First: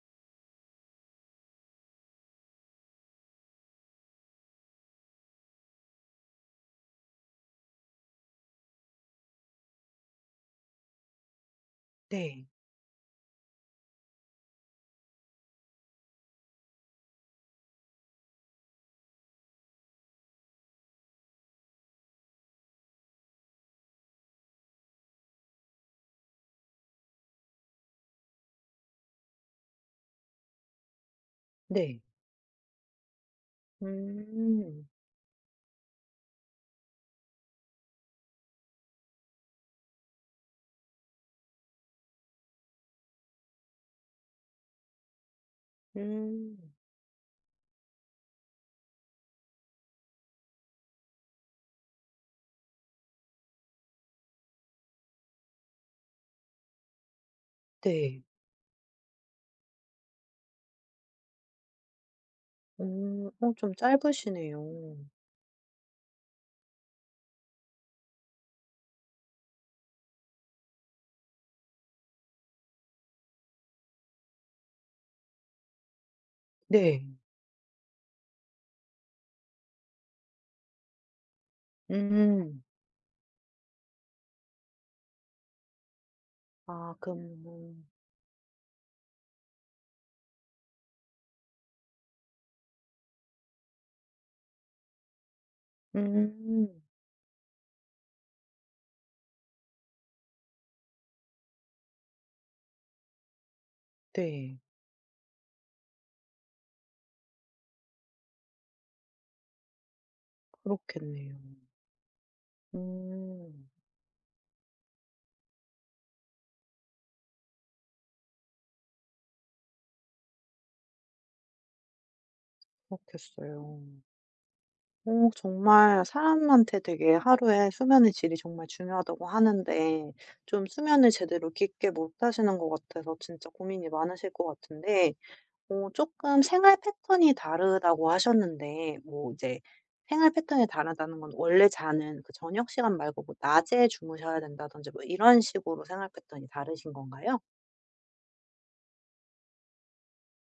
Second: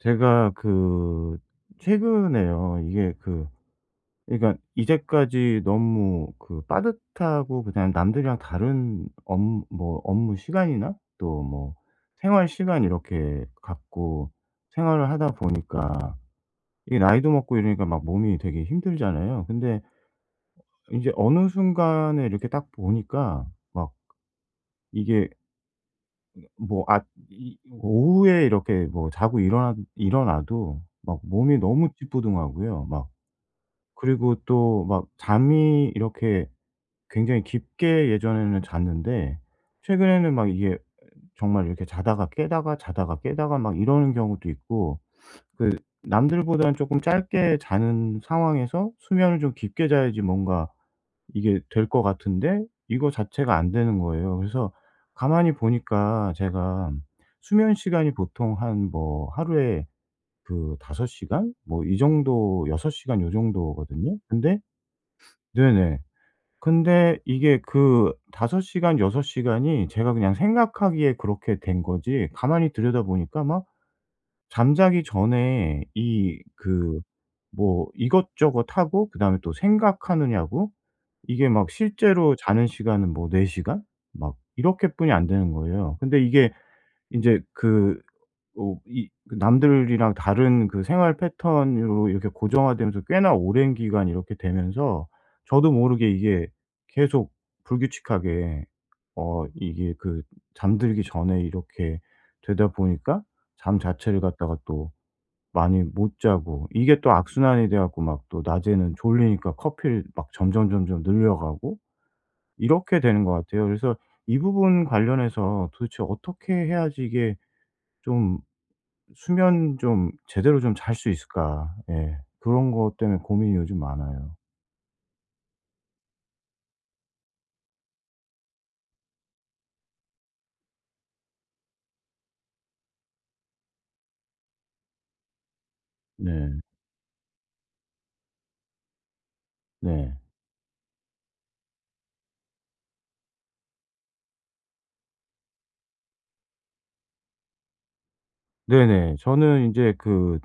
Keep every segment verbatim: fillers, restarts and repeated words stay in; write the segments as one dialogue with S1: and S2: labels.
S1: 제가 그 최근에요. 이게 그 그러니까 이제까지 너무 그 빠듯하고 그다음에 남들이랑 다른 업 뭐 업무 시간이나 또 뭐
S2: 네.
S1: 생활 시간 이렇게 갖고 생활을 하다 보니까 이게 나이도 먹고 이러니까 막 몸이 되게 힘들잖아요. 근데 인제 어느 순간에 이렇게 딱 보니까 막 이게 뭐 아 이 오후에 이렇게 뭐 자고 일어나 일어나도 막 몸이 너무
S2: 네.
S1: 찌뿌둥하고요. 막 그리고 또
S2: 음.
S1: 막 잠이 이렇게 굉장히 깊게 예전에는 잤는데 최근에는 막 이게 정말 이렇게 자다가 깨다가 자다가 깨다가 막 이러는 경우도 있고 그
S2: 음.
S1: 남들보다는 쪼끔 짧게 자는 상황에서 수면을 좀 깊게 자야지 뭔가 이게 될 것 같은데 이거 자체가 안 되는 거예요. 그래서 가만히 보니까 제가 수면 시간이
S2: 네.
S1: 보통 한 뭐 하루에 그 5 시간 뭐 이 정도 6 시간
S2: 음.
S1: 요
S2: 어 좀
S1: 정도거든요. 근데
S2: 짧으시네요.
S1: 네네. 근데 이게 그 5 시간, 여섯 시간 시간이 제가 그냥 생각하기에 그렇게 된 거지 가만히 들여다보니까 막 잠자기 전에 이 그
S2: 네.
S1: 뭐 이것저것 하고 그다음에 또 생각하느냐고 이게 막 실제로
S2: 음.
S1: 자는 시간은 뭐 4 시간? 막 이렇게 뿐이 안 되는 거예요. 근데 이게
S2: 아,
S1: 인제
S2: 그럼.
S1: 그 어 이 그 남들이랑 다른 그 생활 패턴으로 이렇게 고정화되면서 꽤나 오랜 기간 이렇게 되면서 저도 모르게 이게
S2: 음.
S1: 계속 불규칙하게 어 이게 그 잠들기 전에 이렇게 되다 보니까 잠 자체를 갖다가
S2: 네.
S1: 또 많이 못 자고 이게 또 악순환이 돼 갖고 막 또 낮에는 졸리니까 커피를 막 점점점점 늘려
S2: 그렇겠네요.
S1: 가고 이렇게 되는 것
S2: 음.
S1: 같아요. 그래서 이 부분 관련해서 도대체 어떻게 해야지 이게 좀 '수면 좀 제대로 좀 잘 수 있을까?' 예. 그런 것 때문에 고민이
S2: 그렇겠어요.
S1: 요즘 많아요.
S2: 어 정말 사람한테 되게 하루에 수면의 질이 정말 중요하다고 하는데, 좀 수면을 제대로 깊게 못 하시는 것 같아서 진짜 고민이 많으실 것 같은데, 어 조금
S1: 네.
S2: 생활 패턴이 다르다고 하셨는데 뭐 이제
S1: 네.
S2: 생활 패턴이 다르다는 건 원래 자는 그 저녁 시간 말고 뭐 낮에 주무셔야 된다든지 뭐 이런 식으로 생활 패턴이 다르신 건가요?
S1: 네네. 저는 인제 그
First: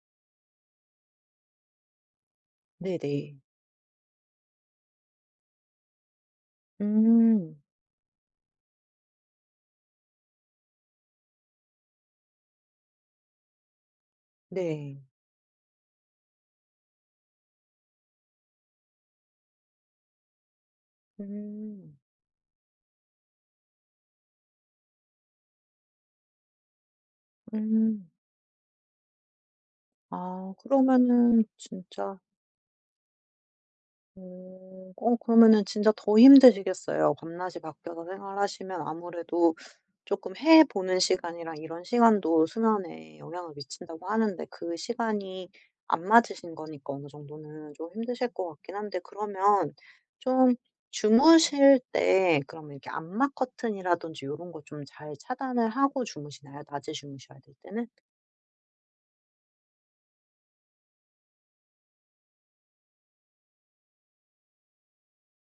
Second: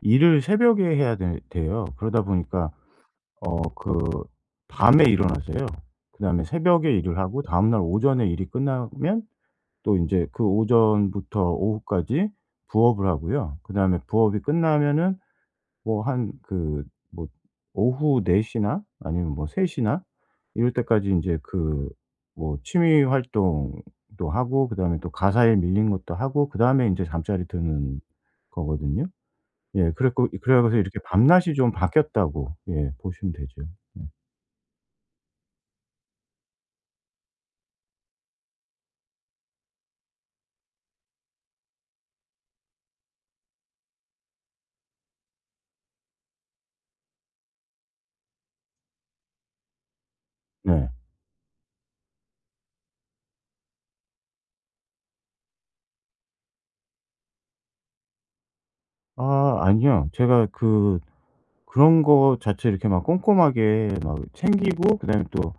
S1: 일을 새벽에 해야 되 돼요. 그러다 보니까
S2: 네네.
S1: 어 그 밤에 일어나서요. 그다음에 새벽에 일을 하고
S2: 음.
S1: 다음날 오전에 일이 끝나면 또 인제 그 오전부터 오후까지 부업을 하고요. 그다음에 부업이
S2: 네.
S1: 끝나면은 뭐 한 그 뭐 오후 네 시 시나 아니면 뭐 세 시 시나 이럴 때까지 인제 그
S2: 음.
S1: 뭐 취미 활동도 하고 그다음에 또 가사에 밀린 것도 하고 그다음에 인제 잠자리 드는
S2: 음.
S1: 거거든요. 예. 그래 갖고
S2: 아
S1: 그래 가지고서 이렇게
S2: 그러면은
S1: 밤낮이 좀
S2: 진짜.
S1: 바뀌었다고 예 보시면 되죠. 네.
S2: 음. 어 그러면은 진짜 더 힘드시겠어요. 밤낮이 바뀌어서 생활하시면 아무래도 조금 해 보는 시간이랑 이런 시간도 수면에 영향을 미친다고 하는데 그 시간이 안 맞으신 거니까 어느 정도는 좀 힘드실 것 같긴 한데, 그러면 좀
S1: 네.
S2: 주무실 때 그러면 이렇게 암막 커튼이라든지 이런 거 좀 잘 차단을 하고 주무시나요? 낮에 주무셔야 될 때는?
S1: 아 아니요. 제가 그 그런 거 자체를 이렇게 막 꼼꼼하게 막 챙기고 그다음에 또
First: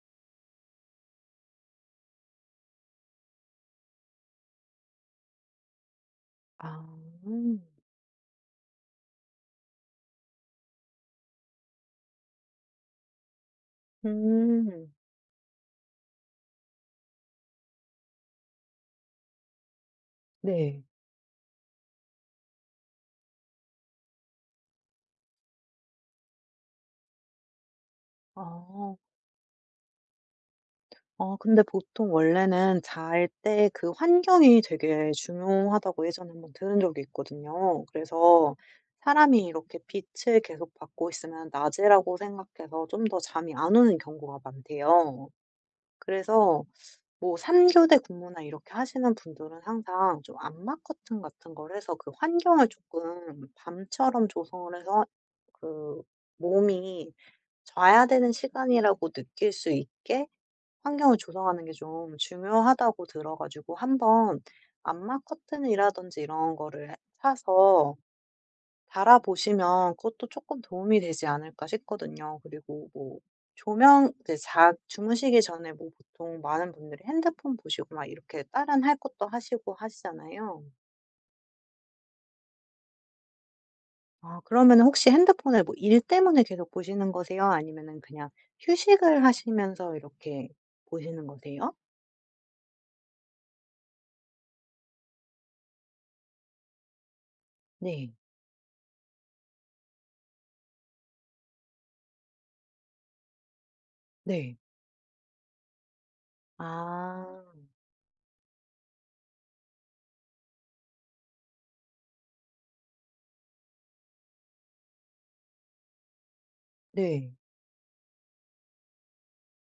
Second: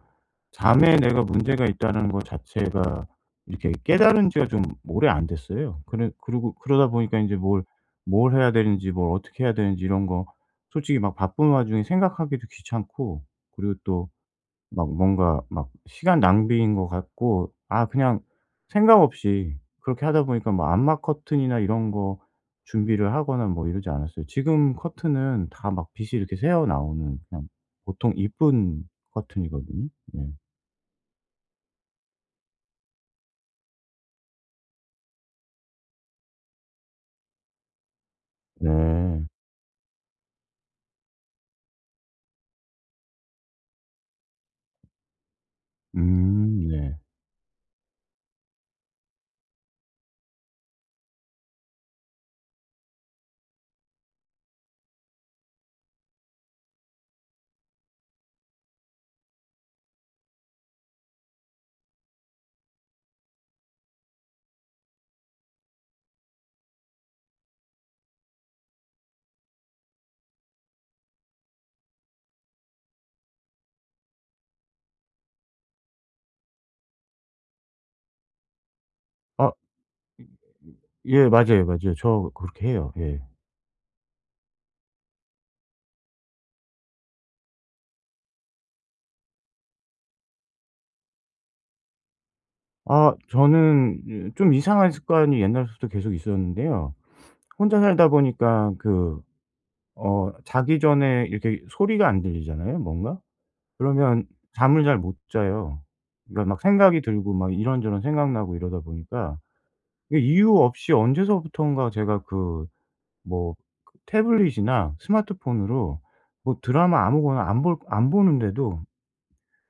S1: 잠에 내가 문제가 있다는 거 자체가 이렇게 깨달은 지가 좀 오래 안 됐어요. 그래 그러고
S2: 아.
S1: 그러다 보니까 이제
S2: 음.
S1: 뭘, 뭘 해야 되는지 뭘 어떻게 해야 되는지 이런 거 솔직히 막 바쁜 와중에 생각하기도 귀찮고 그리고 또
S2: 음.
S1: 막 뭔가 막 시간 낭비인 것 같고 아 그냥 생각 없이 그렇게 하다 보니까 뭐
S2: 네.
S1: 암막 커튼이나 이런 거 준비를 하거나 뭐 이러지 않았어요. 지금 커튼은 다 막 빛이 이렇게 새어 나오는 그냥 보통 이쁜
S2: 아.
S1: 커튼이거든요. 네.
S2: 어 근데 보통 원래는 잘 때 그 환경이 되게 중요하다고 예전에 한번 들은 적이 있거든요. 그래서
S1: 네.
S2: 사람이 이렇게 빛을 계속 받고 있으면 낮이라고 생각해서 좀 더 잠이 안 오는 경우가 많대요. 그래서
S1: 음 네.
S2: 뭐 삼 교대 근무나 이렇게 하시는 분들은 항상 좀 암막 커튼 같은 걸 해서 그 환경을 조금 밤처럼 조성을 해서 그 몸이 자야 되는 시간이라고 느낄 수 있게 환경을 조성하는 게 좀 중요하다고 들어 가지고, 한번 암막 커튼이라든지 이런 거를 사서 달아 보시면 그것도 조금 도움이 되지 않을까 싶거든요. 그리고 뭐 조명 이제 자 주무시기 전에 뭐 보통 많은 분들이 핸드폰 보시고 막 이렇게 다른 할 것도
S1: 아
S2: 하시고 하시잖아요.
S1: 예 맞아요, 맞아요. 저 그렇게 해요. 예.
S2: 아 그러면 혹시 핸드폰을 뭐 일 때문에 계속 보시는 거세요? 아니면은 그냥 휴식을 하시면서 이렇게 보시는 거세요?
S1: 아 저는 좀 이상한 습관이 옛날부터 계속 있었는데요. 혼자 살다
S2: 네.
S1: 보니까 그 어 자기 전에 이렇게 소리가 안 들리잖아요 뭔가? 그러면
S2: 네.
S1: 잠을 잘 못 자요. 그러니까 막 생각이 들고
S2: 아.
S1: 막 이런저런 생각나고 이러다 보니까 이게 이유 없이 언제서부턴가 제가 그 뭐 그 태블릿이나 스마트폰으로 뭐 드라마
S2: 네.
S1: 아무거나 안 볼 안 보는데도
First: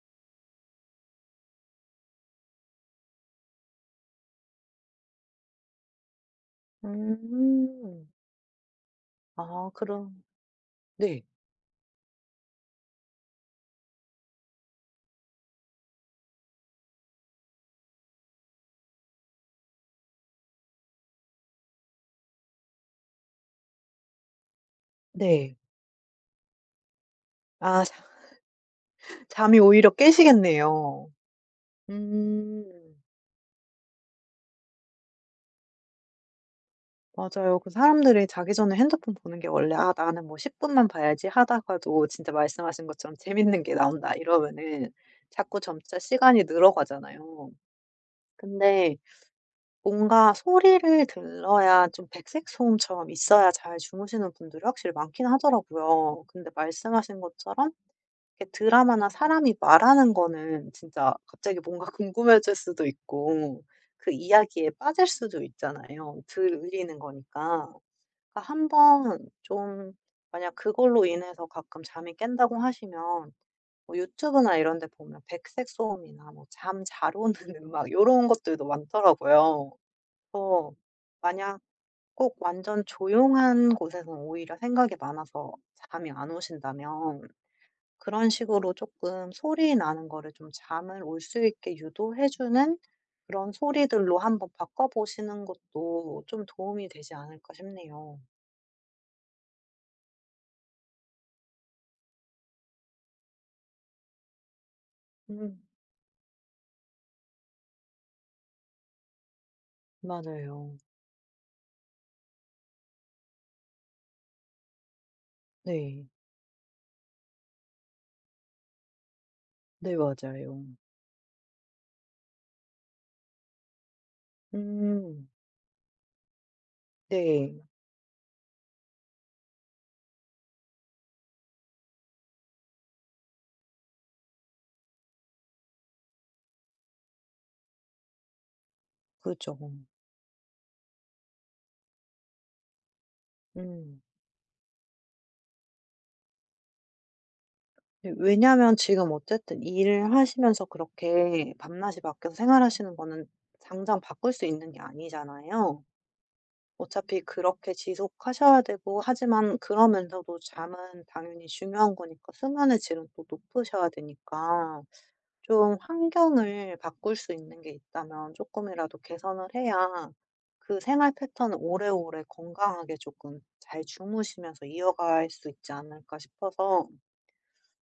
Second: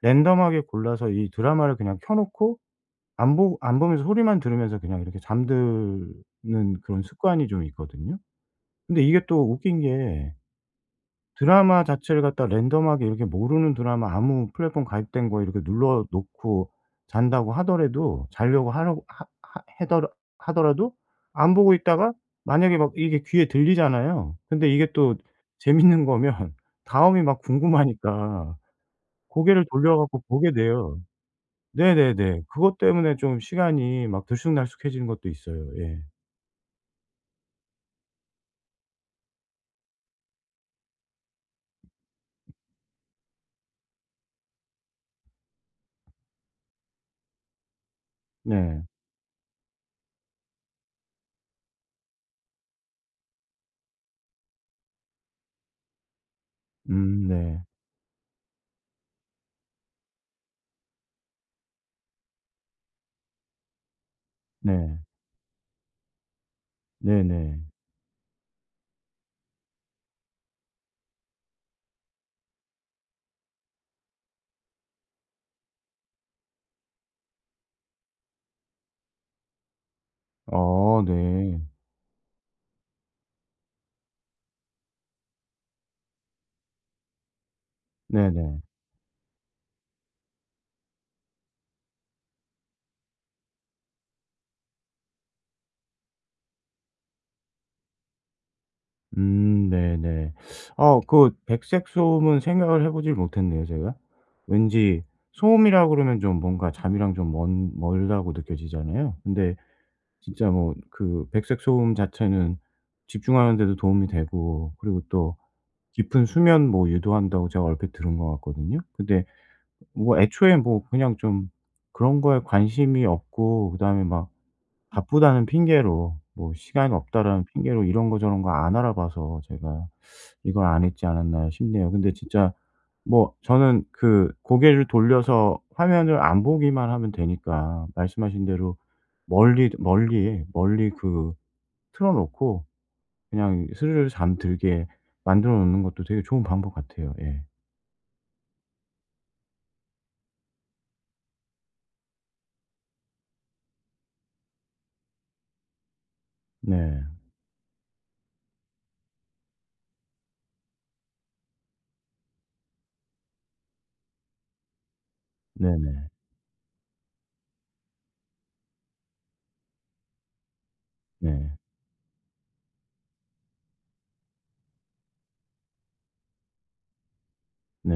S1: 랜덤하게 골라서 이 드라마를 그냥 켜 놓고 안 보 안 보면서 소리만 들으면서 그냥 이렇게 잠드는 그런 습관이 좀
S2: 음.
S1: 있거든요. 근데 이게 또
S2: 아
S1: 웃긴
S2: 그럼.
S1: 게
S2: 네.
S1: 드라마 자체를 갖다 랜덤하게 이렇게 모르는 드라마 아무 플랫폼 가입된 거 이렇게 눌러 놓고 잔다고 하더라도 자려고 하려고 하 하 해더라 하더라도 안 보고 있다가 만약에 막 이게 귀에 들리잖아요. 근데 이게 또
S2: 네.
S1: 재밌는 거면 다음이 막
S2: 아 자
S1: 궁금하니까
S2: 잠이
S1: 고개를
S2: 오히려
S1: 돌려 갖고 보게 돼요.
S2: 깨시겠네요.
S1: 네네네.
S2: 음.
S1: 그것 때문에 좀 시간이 막 들쑥날쑥해지는 것도 있어요. 예.
S2: 맞아요. 그 사람들이 자기 전에 핸드폰 보는 게 원래 '아 나는 뭐 십 분만 봐야지.' 하다가도 진짜 말씀하신 것처럼 '재밌는 게 나온다.' 이러면은 자꾸 점차 시간이 늘어가잖아요.
S1: 네.
S2: 근데 뭔가 소리를 들러야 좀 백색 소음처럼 있어야 잘 주무시는 분들이 확실히 많긴 하더라고요. 근데 말씀하신
S1: 음 네.
S2: 것처럼 이렇게 드라마나 사람이 말하는 거는 진짜 갑자기 뭔가 궁금해질 수도 있고 그 이야기에
S1: 네.
S2: 빠질 수도 있잖아요, 들리는
S1: 네네.
S2: 거니까. 그러니까 한번 좀 만약 그걸로 인해서 가끔 잠이 깬다고 하시면 뭐 유튜브나 이런 데 보면 백색 소음이나 뭐 잠 잘 오는 음악 이런 것들도 많더라고요. 그래서
S1: 어 네.
S2: 만약 꼭 완전 조용한 곳에서 오히려 생각이 많아서 잠이 안 오신다면 그런
S1: 네네.
S2: 식으로 조금 소리 나는 거를 좀 잠을 올 수 있게 유도해 주는 그런 소리들로 한번 바꿔 보시는 것도 좀 도움이 되지 않을까 싶네요.
S1: 음 네네. 어, 그 백색 소음은 생각을 해 보질 못했네요 제가. 왠지
S2: 음,
S1: 소음이라 그러면 좀 뭔가 잠이랑 좀 먼 멀다고 느껴지잖아요. 근데 진짜 뭐
S2: 맞아요.
S1: 그 백색 소음 자체는 집중하는 데도 도움이 되고 그리고 또
S2: 네.
S1: 깊은 수면 뭐 유도한다고 제가 얼핏 들은 것 같거든요. 근데
S2: 네
S1: 뭐 애초에
S2: 맞아요.
S1: 뭐 그냥 좀 그런 거에 관심이 없고 그다음에 막
S2: 음
S1: 바쁘다는 핑계로 뭐 '시간 없다.'라는 음.
S2: 네.
S1: 핑계로 이런 거 저런 거 안 알아봐서 제가 이걸 안 했지 않았나 싶네요. 근데 진짜 뭐 저는 그 고개를 돌려서 화면을 안 보기만 하면 되니까 말씀하신 대로
S2: 그죠.
S1: 멀리 멀리 멀리 그 틀어 놓고 그냥
S2: 음.
S1: 스르르 잠들게 만들어 놓는 것도 되게 좋은 방법 같아요. 예.
S2: 네, 왜냐면 지금 어쨌든 일을 하시면서 그렇게 밤낮이 바뀌어서 생활하시는 거는 당장 바꿀 수 있는 게 아니잖아요.
S1: 네.
S2: 어차피 그렇게 지속하셔야 되고 하지만 그러면서도 잠은 당연히 중요한 거니까 수면의 질은 또 높으셔야 되니까
S1: 네
S2: 좀
S1: 네.
S2: 환경을 바꿀 수 있는 게 있다면 조금이라도 개선을 해야 그 생활 패턴을
S1: 네.
S2: 오래오래 건강하게 조금 잘 주무시면서 이어갈 수 있지 않을까 싶어서.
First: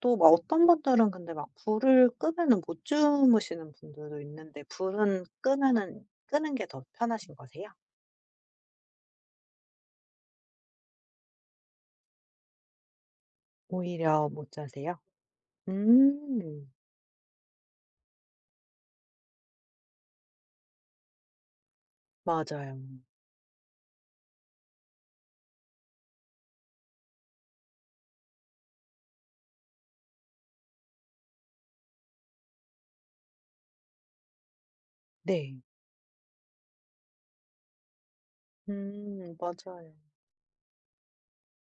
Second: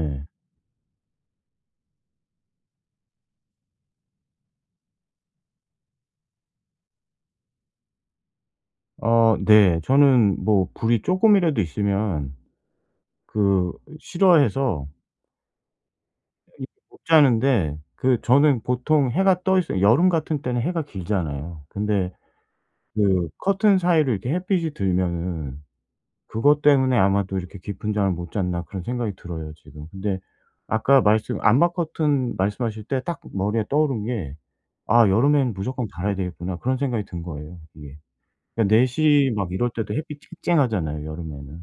S2: 또 막 어떤 분들은 근데 막 불을 끄면은 못 주무시는 분들도 있는데 불은 끄면은 끄는 게 더 편하신 거세요?
S1: 어 네. 저는 뭐 불이 쪼금이라도 있으면 그
S2: 오히려 못
S1: 싫어해서
S2: 자세요? 음.
S1: 이게 못 자는데 그 저는 보통 해가 떠 있어요. 여름 같은 때는 해가 길잖아요. 근데
S2: 맞아요.
S1: 그 커튼 사이로 이렇게 햇빛이 들면은 그것 때문에 아마도 이렇게 깊은 잠을 못 잤나 그런 생각이 들어요 지금. 근데 아까 말씀 암막 커튼 말씀하실 때 딱 머리에 떠오른 게 '아 여름에는
S2: 네.
S1: 무조건 달아야 되겠구나.' 그런 생각이 든 거예요 이게. 그러니까 네 시
S2: 음
S1: 막 이럴
S2: 맞아요.
S1: 때도 햇빛 쨍쨍하잖아요 여름에는.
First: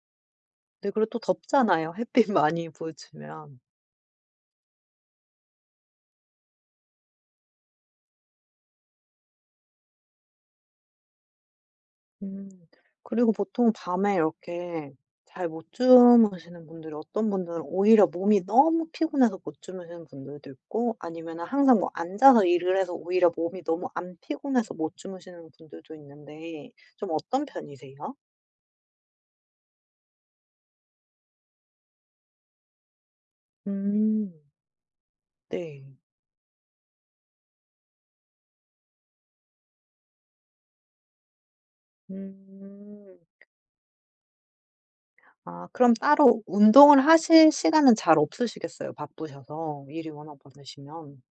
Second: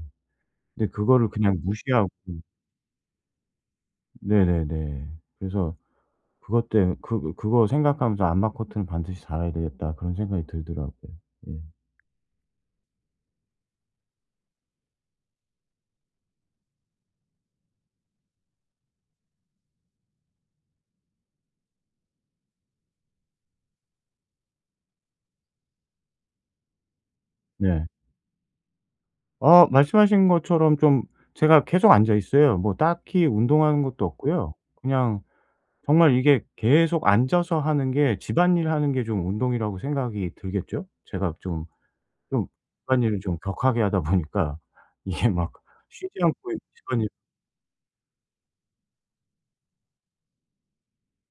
S1: 근데
S2: 네 그리고 또
S1: 그거를 그냥
S2: 덥잖아요,
S1: 무시하고
S2: 햇빛 많이 보여주면.
S1: 네네네. 그래서 그것 때 그 그거 생각하면서 '안마 커튼을 반드시 달아야 되겠다.' 그런 생각이 들더라고요. 예.
S2: 음. 그리고 보통 밤에 이렇게 잘 못 주무시는 분들이 어떤 분들은 오히려 몸이 너무 피곤해서 못 주무시는 분들도 있고 아니면은 항상 뭐 앉아서 일을 해서 오히려 몸이 너무 안 피곤해서 못 주무시는 분들도 있는데 좀 어떤
S1: 네.
S2: 편이세요?
S1: 어 말씀하신 것처럼 좀 제가 계속 앉아 있어요. 뭐 딱히 운동하는 것도
S2: 음.
S1: 없고요. 그냥
S2: 네.
S1: 정말 이게 계속 앉아서 하는 게 집안일 하는 게 좀 운동이라고 생각이 들겠죠? 제가 좀 좀
S2: 음.
S1: 집안일을 좀 격하게 하다 보니까 이게 막
S2: 아 그럼
S1: 쉬지
S2: 따로
S1: 않고
S2: 운동을
S1: 집안일
S2: 하실 시간은 잘 없으시겠어요, 바쁘셔서 일이 워낙 많으시면.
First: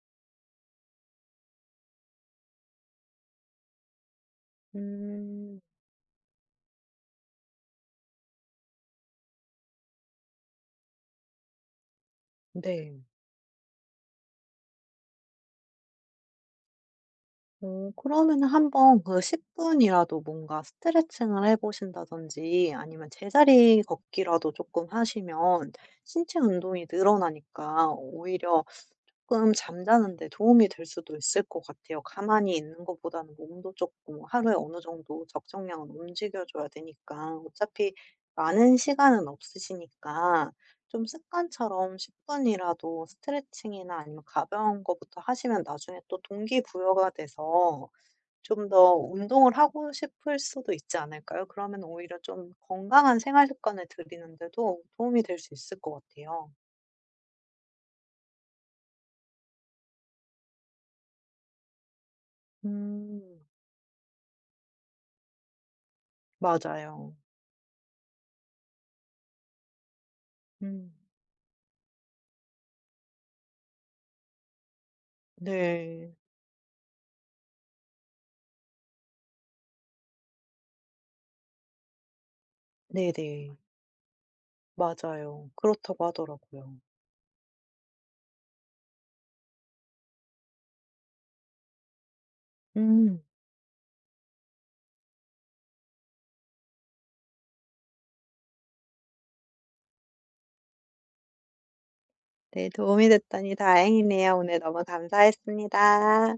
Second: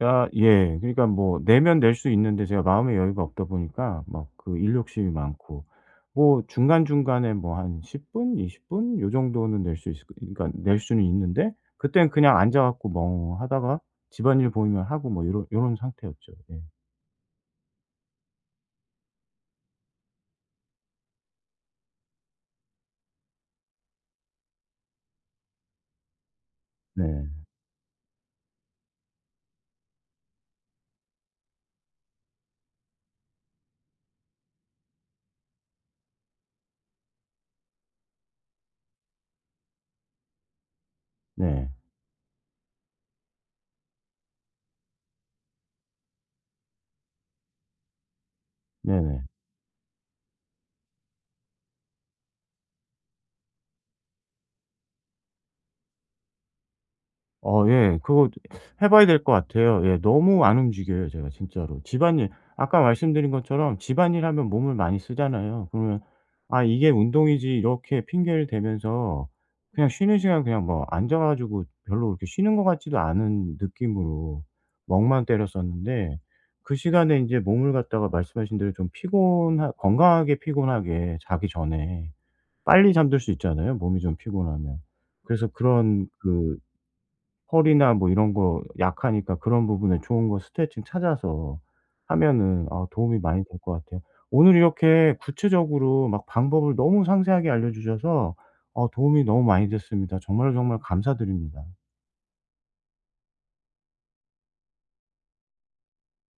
S1: 아 예. 그러니까 뭐 내면 낼 수 있는데 제가 마음의 여유가 없다 보니까 막 그 일 욕심이
S2: 음.
S1: 많고 뭐 중간중간에 뭐 한 10 분, 이십 분 요 정도는 낼 수 있을 거 그러니까 낼 수는 있는데 그땐 그냥 앉아 갖고
S2: 네.
S1: 멍하다가 집안일 보이면 하고 뭐 요런 요런 상태였죠. 예.
S2: 어 그러면은 한번 그 십 분이라도 뭔가 스트레칭을 해 보신다든지 아니면 제자리 걷기라도 조금 하시면 신체 운동이
S1: 네.
S2: 늘어나니까 오히려 조금 잠자는 데 도움이 될 수도 있을 것 같아요. 가만히 있는 것보다는 몸도 조금 하루에 어느 정도 적정량은 움직여 줘야 되니까. 어차피 많은 시간은 없으시니까 좀
S1: 네.
S2: 습관처럼 십 분이라도 스트레칭이나 아니면 가벼운 거부터 하시면 나중에 또 동기부여가 돼서 좀 더
S1: 네네.
S2: 운동을 하고 싶을 수도 있지 않을까요? 그러면 오히려 좀 건강한 생활 습관을 들이는 데도 도움이 될 수 있을 것 같아요.
S1: 어 예. 그거 해 봐야 될 것 같아요. 예. 너무 안 움직여요 제가 진짜로. 집안일 아까 말씀드린
S2: 음.
S1: 것처럼 집안일 하면 몸을 많이 쓰잖아요. 그러면 '아 이게
S2: 맞아요.
S1: 운동이지.' 이렇게 핑계를 대면서 그냥 쉬는 시간 그냥 뭐
S2: 음.
S1: 앉아 가지고 별로 그렇게 쉬는 것 같지도 않은 느낌으로 멍만
S2: 네.
S1: 때렸었는데 그 시간에 이제 몸을 갖다가 말씀하신 대로 좀 피곤하 건강하게 피곤하게 자기 전에 빨리 잠들 수
S2: 네네.
S1: 있잖아요 몸이 좀 피곤하면. 그래서
S2: 맞아요. 그렇다고
S1: 그런 그
S2: 하더라고요.
S1: 허리나 뭐 이런 거 약하니까 그런 부분에 좋은 거 스트레칭 찾아서 하면은 아 도움이
S2: 음.
S1: 많이 될 것 같아요. 오늘 이렇게 구체적으로 막 방법을 너무 상세하게 알려 주셔서 어 도움이 너무 많이 됐습니다. 정말 정말 감사드립니다.
S2: 네. 도움이 됐다니 다행이네요. 오늘 너무 감사했습니다.